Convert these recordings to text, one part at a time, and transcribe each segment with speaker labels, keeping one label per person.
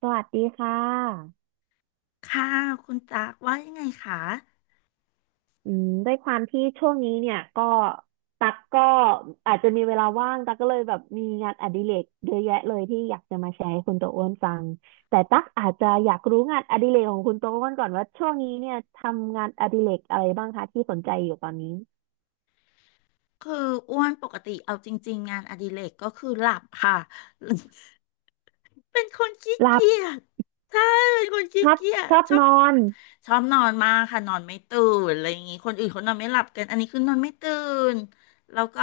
Speaker 1: สวัสดีค่ะ
Speaker 2: ค่ะคุณจากว่ายังไงคะ
Speaker 1: ด้วยความที่ช่วงนี้เนี่ยก็ตักก็อาจจะมีเวลาว่างตักก็เลยแบบมีงานอดิเรกเยอะแยะเลยที่อยากจะมาแชร์ให้คุณโตอ้วนฟังแต่ตักอาจจะอยากรู้งานอดิเรกของคุณโตอ้วนก่อนว่าช่วงนี้เนี่ยทำงานอดิเรกอะไรบ้างคะที่สนใจอยู่ตอนนี้
Speaker 2: คืออ้วนปกติเอาจริงๆงานอดิเรกก็คือหลับค่ะ เป็นคนขี้
Speaker 1: หลับ
Speaker 2: เกียจใช่เป็นคน
Speaker 1: ช
Speaker 2: ขี้
Speaker 1: อบ
Speaker 2: เกีย
Speaker 1: ช
Speaker 2: จ
Speaker 1: อบ
Speaker 2: ชอ
Speaker 1: น
Speaker 2: บ
Speaker 1: อน
Speaker 2: ชอบนอนมากค่ะนอนไม่ตื่นอะไรอย่างงี้คนอื่นเขานอนไม่หลับกันอันนี้คือนอนไม่ตื่นแล้วก็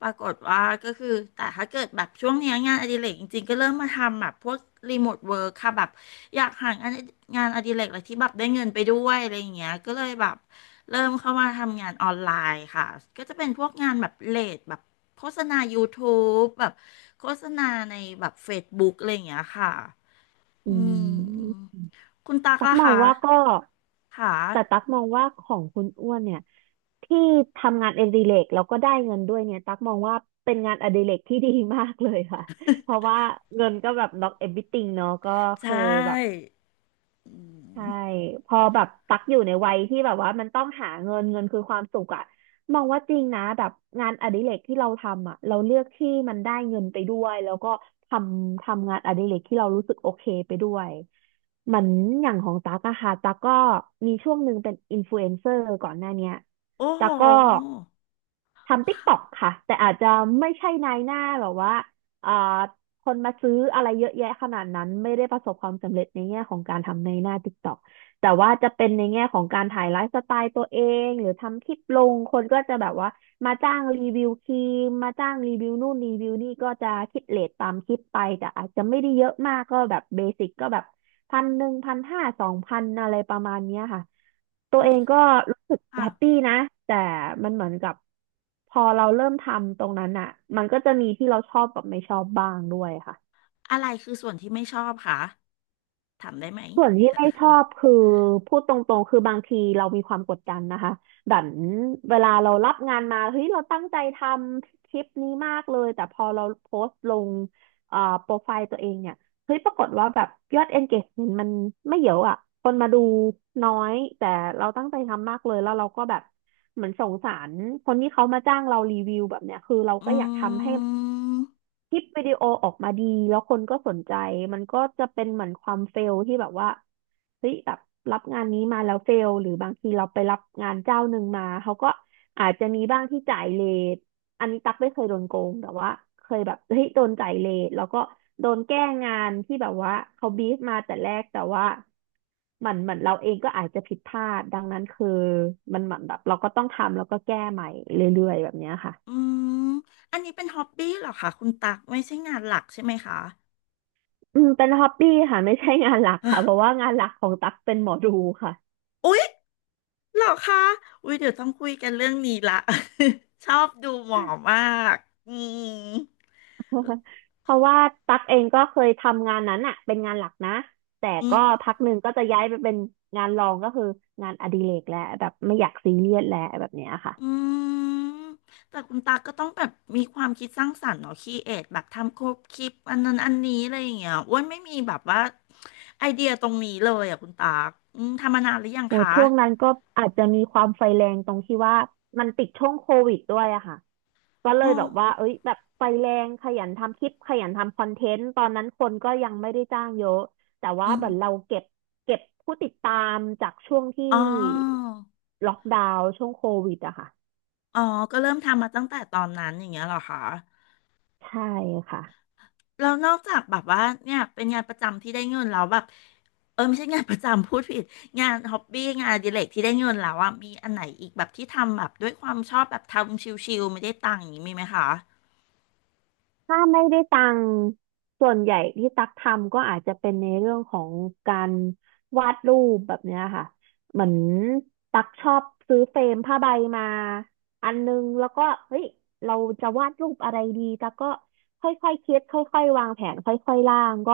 Speaker 2: ปรากฏว่าก็คือแต่ถ้าเกิดแบบช่วงเนี้ยงานอดิเรกจริงๆก็เริ่มมาทำแบบพวกรีโมทเวิร์คค่ะแบบ อยากหางานงานอดิเรกอะไรที่แบบได้เงินไปด้วยอะไรอย่างเงี้ยก็เลยแบบเริ่มเข้ามาทำงานออนไลน์ค่ะก็จะเป็นพวกงานแบบเลดแบบโฆษณา YouTube แบบโฆษณาในแบบ Facebook อะไรอย่างเงี้ยค่ะ อื
Speaker 1: อื
Speaker 2: ม
Speaker 1: ม
Speaker 2: คุณตัก
Speaker 1: ตัก
Speaker 2: ล่ะ
Speaker 1: มอง
Speaker 2: คะ
Speaker 1: ว่าก็
Speaker 2: ค่ะ
Speaker 1: แต่ตักมองว่าของคุณอ้วนเนี่ยที่ทำงานอดิเรกแล้วก็ได้เงินด้วยเนี่ยตักมองว่าเป็นงานอดิเรกที่ดีมากเลยค่ะเพราะว่าเงินก็แบบ not everything เนาะก็
Speaker 2: ใช
Speaker 1: คือแบบ
Speaker 2: ่อื
Speaker 1: ใช่
Speaker 2: ม
Speaker 1: พอแบบตักอยู่ในวัยที่แบบว่ามันต้องหาเงินเงินคือความสุขอะมองว่าจริงนะแบบงานอดิเรกที่เราทำอะเราเลือกที่มันได้เงินไปด้วยแล้วก็ททำงานอดิเรกที่เรารู้สึกโอเคไปด้วยเหมือนอย่างของตักอะค่ะตักก็มีช่วงหนึ่งเป็นอินฟลูเอนเซอร์ก่อนหน้าเนี้ย
Speaker 2: โอ้โห
Speaker 1: ตักก็ทำติ๊กต็อกค่ะแต่อาจจะไม่ใช่นายหน้าแบบว่าเอ่อ คนมาซื้ออะไรเยอะแยะขนาดนั้นไม่ได้ประสบความสำเร็จในแง่ของการทำในหน้า TikTok แต่ว่าจะเป็นในแง่ของการถ่ายไลฟ์สไตล์ตัวเองหรือทำคลิปลงคนก็จะแบบว่ามาจ้างรีวิวครีมมาจ้างรีวิวนู่นรีวิวนี่ก็จะคิดเรทตามคลิปไปแต่อาจจะไม่ได้เยอะมากก็แบบเบสิกก็แบบ1,1001,5002,000อะไรประมาณเนี้ยค่ะ ตัว
Speaker 2: อุ้
Speaker 1: เอ
Speaker 2: ย
Speaker 1: งก็รู้สึก
Speaker 2: ค่ะ
Speaker 1: แฮปปี้นะแต่มันเหมือนกับพอเราเริ่มทำตรงนั้นอ่ะมันก็จะมีที่เราชอบกับไม่ชอบบ้างด้วยค่ะ
Speaker 2: อะไรคือส่วนที่ไม่ชอบคะถามได้ไหม
Speaker 1: ส่วนที่ไม่ชอบคือพูดตรงๆ คือบางทีเรามีความกดดันนะคะดันเวลาเรารับงานมาเฮ้ยเราตั้งใจทำคลิปนี้มากเลยแต่พอเราโพสต์ลงโปรไฟล์ตัวเองเนี่ยเฮ้ยปรากฏว่าแบบยอด engagement มันไม่เยอะอ่ะคนมาดูน้อยแต่เราตั้งใจทำมากเลยแล้วเราก็แบบเหมือนสงสารคนที่เขามาจ้างเรารีวิวแบบเนี้ยคือเรา
Speaker 2: อ
Speaker 1: ก็อยากทำ
Speaker 2: ื
Speaker 1: ให้
Speaker 2: ม
Speaker 1: คลิปวิดีโอออกมาดีแล้วคนก็สนใจมันก็จะเป็นเหมือนความเฟลที่แบบว่าเฮ้ยแบบรับงานนี้มาแล้วเฟลหรือบางทีเราไปรับงานเจ้าหนึ่งมาเขาก็อาจจะมีบ้างที่จ่ายเลทอันนี้ตั๊กไม่เคยโดนโกงแต่ว่าเคยแบบเฮ้ยโดนจ่ายเลทแล้วก็โดนแก้งานที่แบบว่าเขาบีฟมาแต่แรกแต่ว่าเหมือนเราเองก็อาจจะผิดพลาดดังนั้นคือมันเหมือนแบบเราก็ต้องทำแล้วก็แก้ใหม่เรื่อยๆแบบเนี้ยค่ะ
Speaker 2: อืมอันนี้เป็นฮอบบี้เหรอคะคุณตักไม่ใช่งานหลักใช่ไหมคะ
Speaker 1: อืมเป็นฮอบบี้ค่ะ ไม่ใช่งานหลัก
Speaker 2: อ่ะ
Speaker 1: ค่ะเพราะว่างานหลักของตั๊กเป็นหมอดูค่ะ
Speaker 2: อุ๊ยเหรอคะอุ๊ยเดี๋ยวต้องคุยกันเรื่องนี้ละ ชอบดูหมอมากอืม
Speaker 1: เพราะว่าตั๊กเองก็เคยทำงานนั้นอ่ะเป็นงานหลักนะแต่
Speaker 2: อืม
Speaker 1: ก็พักหนึ่งก็จะย้ายไปเป็นงานรองก็คืองานอดิเรกแล้วแบบไม่อยากซีเรียสแล้วแบบเนี้ยค่ะ
Speaker 2: อืมแต่คุณตาก็ต้องแบบมีความคิดสร้างสรรค์เนาะครีเอทแบบทำครบคลิปอันนั้นอันนี้อะไรอย่างเงี้ยอ้วนไม่มีแบบว่าไอเดียตรงนี้เลยอ่ะคุณตักอืมทำมานานหรือยัง
Speaker 1: โห
Speaker 2: คะ
Speaker 1: ช่วงนั้นก็อาจจะมีความไฟแรงตรงที่ว่ามันติดช่วงโควิดด้วยอะค่ะก็เล
Speaker 2: อ๋
Speaker 1: ยแบบว่า
Speaker 2: อ
Speaker 1: เอ้ยแบบไฟแรงขยันทำคลิปขยันทำคอนเทนต์ตอนนั้นคนก็ยังไม่ได้จ้างเยอะแต่
Speaker 2: อื
Speaker 1: ว่า
Speaker 2: ม
Speaker 1: เหมือนเราเก็บผู้ติดตามจากช่วงที่
Speaker 2: อ๋อ
Speaker 1: ล็อกดาวน์ช่วงโควิดอะค่ะ
Speaker 2: อ๋อ ก็เริ่มทำมาตั้งแต่ตอนนั้นอย่างเงี้ยเหรอคะ
Speaker 1: ใช่ค่ะ
Speaker 2: แล้วนอกจากแบบว่าเนี่ยเป็นงานประจำที่ได้เงินแล้วแบบไม่ใช่งานประจำพูดผิดงานฮ็อบบี้งานอดิเรกที่ได้เงินแล้วอ่ะมีอันไหนอีกแบบที่ทำแบบด้วยความชอบแบบทำชิลๆไม่ได้ตังค์อย่างนี้มีไหมคะ
Speaker 1: ถ้าไม่ได้ตังค์ส่วนใหญ่ที่ตักทำก็อาจจะเป็นในเรื่องของการวาดรูปแบบเนี้ยค่ะเหมือนตักชอบซื้อเฟรมผ้าใบมาอันนึงแล้วก็เฮ้ยเราจะวาดรูปอะไรดีตักก็ค่อยๆคิดค่อยๆวางแผนค่อยๆร่างก็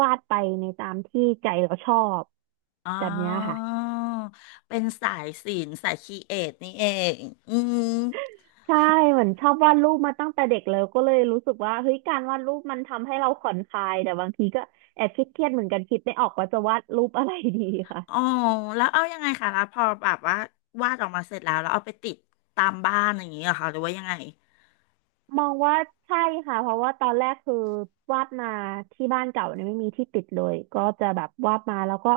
Speaker 1: วาดไปในตามที่ใจเราชอบ
Speaker 2: อ๋อ
Speaker 1: แบบเนี้ยค่ะ
Speaker 2: เป็นสายศิลป์สายครีเอทนี่เองอืม
Speaker 1: ใช่เหมือนชอบวาดรูปมาตั้งแต่เด็กแล้วก็เลยรู้สึกว่าเฮ้ยการวาดรูปมันทำให้เราผ่อนคลายแต่บางทีก็แอบคิดเครียดเหมือนกันคิดไม่ออกว่าจะวาดรูปอะไรดี
Speaker 2: อ๋อ
Speaker 1: ค่ะ
Speaker 2: แล้วเอายังไงคะแล้วพอแบบว่าวาดออกมาเสร็จแล้วแล้วเอาไปติดตามบ้านอย่างนี้เหรอคะหรือว่ายังไง
Speaker 1: มองว่าใช่ค่ะเพราะว่าตอนแรกคือวาดมาที่บ้านเก่าเนี่ยไม่มีที่ติดเลยก็จะแบบวาดมาแล้วก็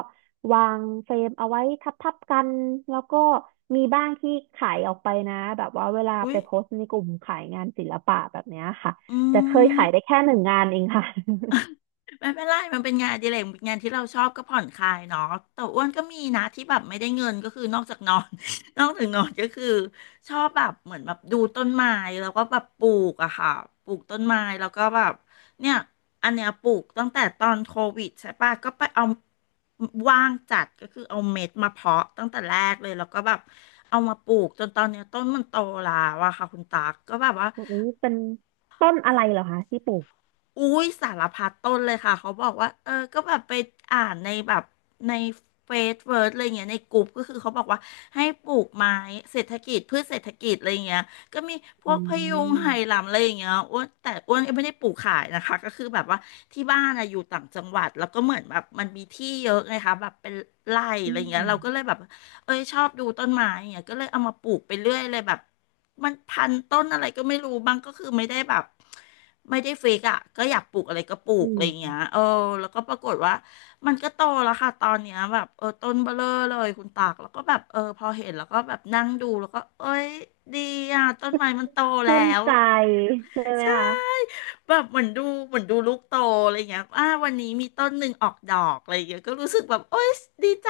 Speaker 1: วางเฟรมเอาไว้ทับๆกันแล้วก็มีบ้างที่ขายออกไปนะแบบว่าเวลา
Speaker 2: อุ้
Speaker 1: ไป
Speaker 2: ย
Speaker 1: โพสต์ในกลุ่มขายงานศิลปะแบบเนี้ยค่ะ
Speaker 2: อื
Speaker 1: แต่เคย
Speaker 2: ม
Speaker 1: ขายได้แค่หนึ่งงานเองค่ะ
Speaker 2: ไม่เป็นไรมันเป็นงานอดิเรกงานที่เราชอบก็ผ่อนคลายเนาะแต่อ้วนก็มีนะที่แบบไม่ได้เงินก็คือนอกจากนอน นอกจากนอนก็คือชอบแบบเหมือนแบบดูต้นไม้แล้วก็แบบปลูกอะค่ะปลูกต้นไม้แล้วก็แบบเนี่ยอันเนี้ยปลูกตั้งแต่ตอนโควิดใช่ปะก็ไปเอาว่างจัดก็คือเอาเม็ดมาเพาะตั้งแต่แรกเลยแล้วก็แบบเอามาปลูกจนตอนเนี้ยต้นมันโตแล้วอะค่ะคุณตากก็แบบว่า
Speaker 1: โอ้ยเป็นต้นอะไรเหรอคะที่ปลูก
Speaker 2: อุ้ยสารพัดต้นเลยค่ะเขาบอกว่าก็แบบไปอ่านในแบบในเฟซเวิร์ดอะไรเงี้ยในกลุ่มก็คือเขาบอกว่าให้ปลูกไม้เศรษฐกิจพืชเศรษฐกิจอะไรเงี้ยก็มีพ
Speaker 1: อื
Speaker 2: วกพะยุงไหห
Speaker 1: ม
Speaker 2: ลำอะไรอย่างเงี้ยอ้วนแต่อ้วนก็ไม่ได้ปลูกขายนะคะก็คือแบบว่าที่บ้านอะอยู่ต่างจังหวัดแล้วก็เหมือนแบบมันมีที่เยอะไงคะแบบเป็นไร่อะ
Speaker 1: อื
Speaker 2: ไรเงี้ยเราก็เลย
Speaker 1: ม
Speaker 2: แบบเอ้ยชอบดูต้นไม้อย่างเงี้ยก็เลยเอามาปลูกไปเรื่อยเลยแบบ มันพันต้นอะไรก็ไม่รู้บางก็คือไม่ได้แบบไม่ได้เฟกอ่ะก็อยากปลูกอะไรก็ปลู
Speaker 1: อื
Speaker 2: กอะไร
Speaker 1: ม
Speaker 2: อย่างเงี้ยแล้วก็ปรากฏว่ามันก็โตแล้วค่ะตอนเนี้ยแบบต้นเบ้อเร่อเลยคุณตากแล้วก็แบบพอเห็นแล้วก็แบบนั่งดูแล้วก็เอ้ยดีอ่ะต้นไม้มันโตแล้
Speaker 1: ชื่น
Speaker 2: ว
Speaker 1: ใจใช่ไหม
Speaker 2: ใช่
Speaker 1: คะ
Speaker 2: แบบเหมือนดูเหมือนดูลูกโตอะไรเงี้ยวันนี้มีต้นหนึ่งออกดอกอะไรเงี้ยก็รู้สึกแบบโอ๊ยดีใจ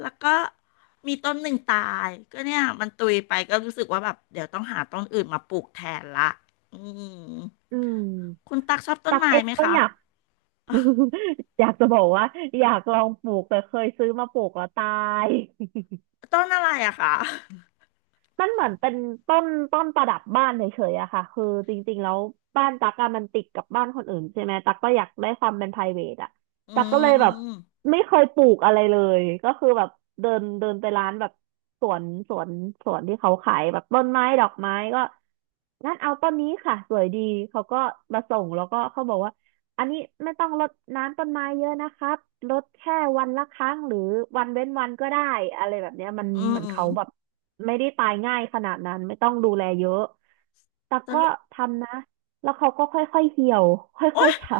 Speaker 2: แล้วก็มีต้นหนึ่งตายก็เนี่ยมันตุยไปก็รู้สึกว่าแบบเดี๋ยวต้องหาต้นอื่นมาปลูกแทนละอืม
Speaker 1: อืม
Speaker 2: คุณตักชอบต้น
Speaker 1: ตัก
Speaker 2: ไม้
Speaker 1: เอง
Speaker 2: ไหม
Speaker 1: ก็
Speaker 2: คะ
Speaker 1: อยาก อยากจะบอกว่าอยากลองปลูกแต่เคยซื้อมาปลูกแล้วตาย
Speaker 2: ต้นอะไรอะคะ
Speaker 1: มันเหมือนเป็นต้นประดับบ้านเฉยๆอะค่ะคือจริงๆแล้วบ้านตั๊กอะมันติดกับบ้านคนอื่นใช่ไหมตั๊กก็อยากได้ความเป็น private อะ
Speaker 2: อื
Speaker 1: ตั๊กก็
Speaker 2: ม
Speaker 1: เลย
Speaker 2: อื
Speaker 1: แบบไม่เคยปลูกอะไรเลยก็คือแบบเดินเดินไปร้านแบบสวนสวนสวนที่เขาขายแบบต้นไม้ดอกไม้ก็งั้นเอาต้นนี้ค่ะสวยดีเขาก็มาส่งแล้วก็เขาบอกว่า อันนี้ไม่ต้องรดน้ำต้นไม้เยอะนะครับรดแค่วันละครั้งหรือวันเว้นวันก็ได้อะไรแบบเนี้ยมัน
Speaker 2: มอื
Speaker 1: เหมือ
Speaker 2: ม
Speaker 1: นเขาแบบไม่ได้ตายง่ายขนาดนั้นไม่ต้องดูแลเยอะแต่
Speaker 2: ส
Speaker 1: ก็
Speaker 2: รุป
Speaker 1: ทำนะแล้วเขาก็ค่อยๆเหี่ยวค่
Speaker 2: โอ๊
Speaker 1: อย
Speaker 2: ย
Speaker 1: ๆเฉา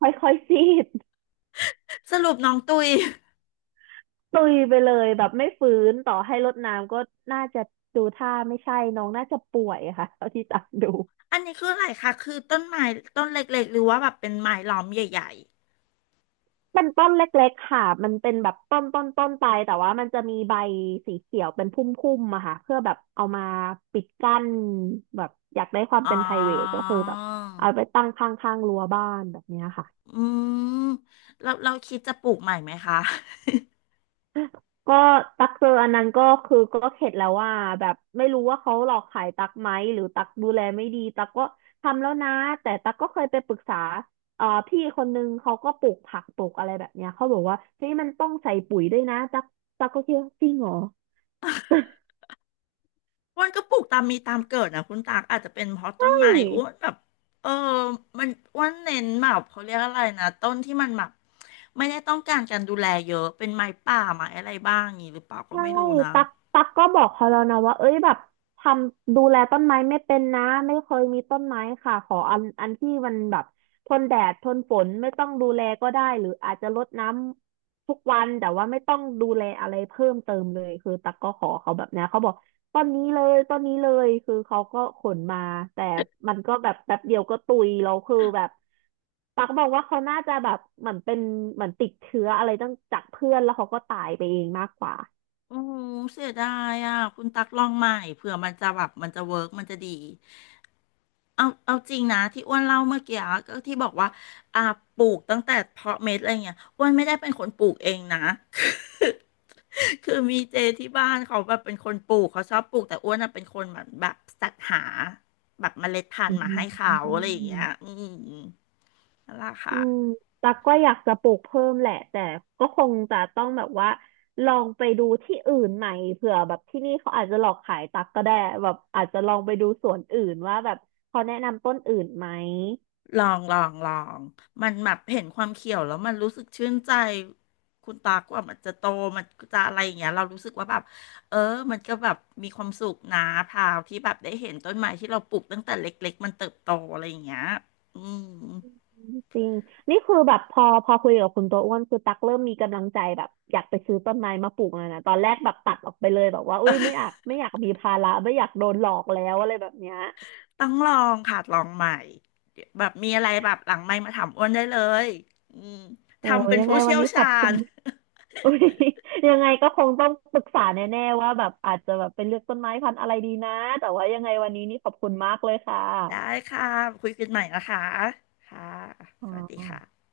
Speaker 1: ค่อยๆซีด
Speaker 2: สรุปน้องตุย
Speaker 1: ตุยไปเลยแบบไม่ฟื้นต่อให้รดน้ำก็น่าจะดูท่าไม่ใช่น้องน่าจะป่วยค่ะเท่าที่ตามดู
Speaker 2: อันนี้คืออะไรคะคือต้นไม้ต้นเล็กๆหรือว่าแบบเป็นไม้ล้อมใหญ่
Speaker 1: เป็นต้นเล็กๆค่ะมันเป็นแบบต้นไปแต่ว่ามันจะมีใบสีเขียวเป็นพุ่มๆอะค่ะเพื่อแบบเอามาปิดกั้นแบบอยากได้ความ
Speaker 2: อ๋อ
Speaker 1: เป็น private ก็คือแบบเอาไปตั้งข้างๆรั้วบ้านแบบเนี้ยค่ะ
Speaker 2: อืมเราเราคิดจะปลูกใหม่ไหมคะ
Speaker 1: ก็ตักเจออันนั้นก็คือก็เข็ดแล้วว่าแบบไม่รู้ว่าเขาหลอกขายตักไหมหรือตักดูแลไม่ดีตักก็ทำแล้วนะแต่ตักก็เคยไปปรึกษาพี่คนนึงเขาก็ปลูกผักปลูกอะไรแบบเนี้ยเขาบอกว่าเฮ้ยมันต้องใส่ปุ๋ยด้วยนะตักก็คิดว่าจริงเหรอ
Speaker 2: อ้วนก็ปลูกตามมีตามเกิดนะคุณตากอาจจะเป็นเพราะต้นไม้อ้
Speaker 1: ย
Speaker 2: วนแบบเออมันอ้วนเน้นแบบเขาเรียกอะไรนะต้นที่มันแบบไม่ได้ต้องการการดูแลเยอะเป็นไม้ป่าไม้อะไรบ้างอย่างนี้หรือเปล่าก็
Speaker 1: ใช่
Speaker 2: ไม่รู้นะ
Speaker 1: ตักก็บอกเขาแล้วนะว่าเอ้ยแบบทำดูแลต้นไม้ไม่เป็นนะไม่เคยมีต้นไม้ค่ะขออันที่มันแบบทนแดดทนฝนไม่ต้องดูแลก็ได้หรืออาจจะรดน้ำทุกวันแต่ว่าไม่ต้องดูแลอะไรเพิ่มเติมเลยคือตักก็ขอเขาแบบนี้เขาบอกต้นนี้เลยคือเขาก็ขนมาแต่มันก็แบบแป๊บเดียวก็ตุยเราคือแบบตักบอกว่าเขาน่าจะแบบเหมือนเป็นเหมือนติดเชื้ออะไรตั้งจากเพื่อนแล้วเขาก็ตายไปเองมากกว่า
Speaker 2: โอ้เสียดายอ่ะคุณตักลองใหม่เผื่อมันจะแบบมันจะเวิร์กมันจะดี เอาเอาจริงนะที่อ้วนเล่าเมื่อกี้อะก็ที่บอกว่าอ่าปลูกตั้งแต่เพาะเม็ดอะไรเงี้ยอ้วนไม่ได้เป็นคนปลูกเองนะ คือคือมีเจที่บ้านเขาแบบเป็นคนปลูกเขาชอบปลูกแต่อ้วนน่ะเป็นคนแบบแบบสรรหาแบบเมล็ดพัน
Speaker 1: อื
Speaker 2: ธุ์มาให้
Speaker 1: ม
Speaker 2: เขาอะไรอย่างเงี้ยอืมนั่นแหละ
Speaker 1: อื
Speaker 2: ค่ะ
Speaker 1: มตักก็อยากจะปลูกเพิ่มแหละแต่ก็คงจะต้องแบบว่าลองไปดูที่อื่นใหม่เผื่อแบบที่นี่เขาอาจจะหลอกขายตักก็ได้แบบอาจจะลองไปดูสวนอื่นว่าแบบเขาแนะนำต้นอื่นไหม
Speaker 2: ลองลองลอง มันแบบเห็นความเขียวแล้วมันรู้สึกชื่นใจ คุณตากว่ามันจะโตมันจะอะไรอย่างเงี้ยเรารู้สึกว่าแบบเออมันก็แบบมีความสุขนะพราวที่แบบได้เห็นต้นไม้ที่เราปลูกตั้งแต่เล็กๆมันเติบโตอะไรอย่างเงี้ยอืม
Speaker 1: จริงนี่คือแบบพอคุยกับคุณตัวอ้วนคือตักเริ่มมีกำลังใจแบบอยากไปซื้อต้นไม้มาปลูกแล้วนะตอนแรกแบบตัดออกไปเลยแบบว่าอุ้ยไม่อยากมีภาระไม่อยากโดนหลอกแล้วอะไรแบบเนี้ย
Speaker 2: ต้องลองค่ะลองใหม่เดี๋ยวแบบมีอะไรแบบหลังไมค์มาถามอ้วนได้เลยอืม
Speaker 1: โอ้
Speaker 2: ทำเป็น
Speaker 1: ยัง
Speaker 2: ผู้
Speaker 1: ไงวั
Speaker 2: เชี่
Speaker 1: น
Speaker 2: ยว
Speaker 1: นี้ข
Speaker 2: ชา
Speaker 1: อบคุ
Speaker 2: ญ
Speaker 1: ณ อุ๊ย ยังไงก็คงต้องปรึกษาแน่ๆว่าแบบอาจจะแบบไปเลือกต้นไม้พันธุ์อะไรดีนะแต่ว่ายังไงวันนี้นี่ขอบคุณมากเลยค่ะ
Speaker 2: ได้ค่ะคุยกันใหม่นะคะค่ะ
Speaker 1: อ๋อ
Speaker 2: สวัสดีค่ะ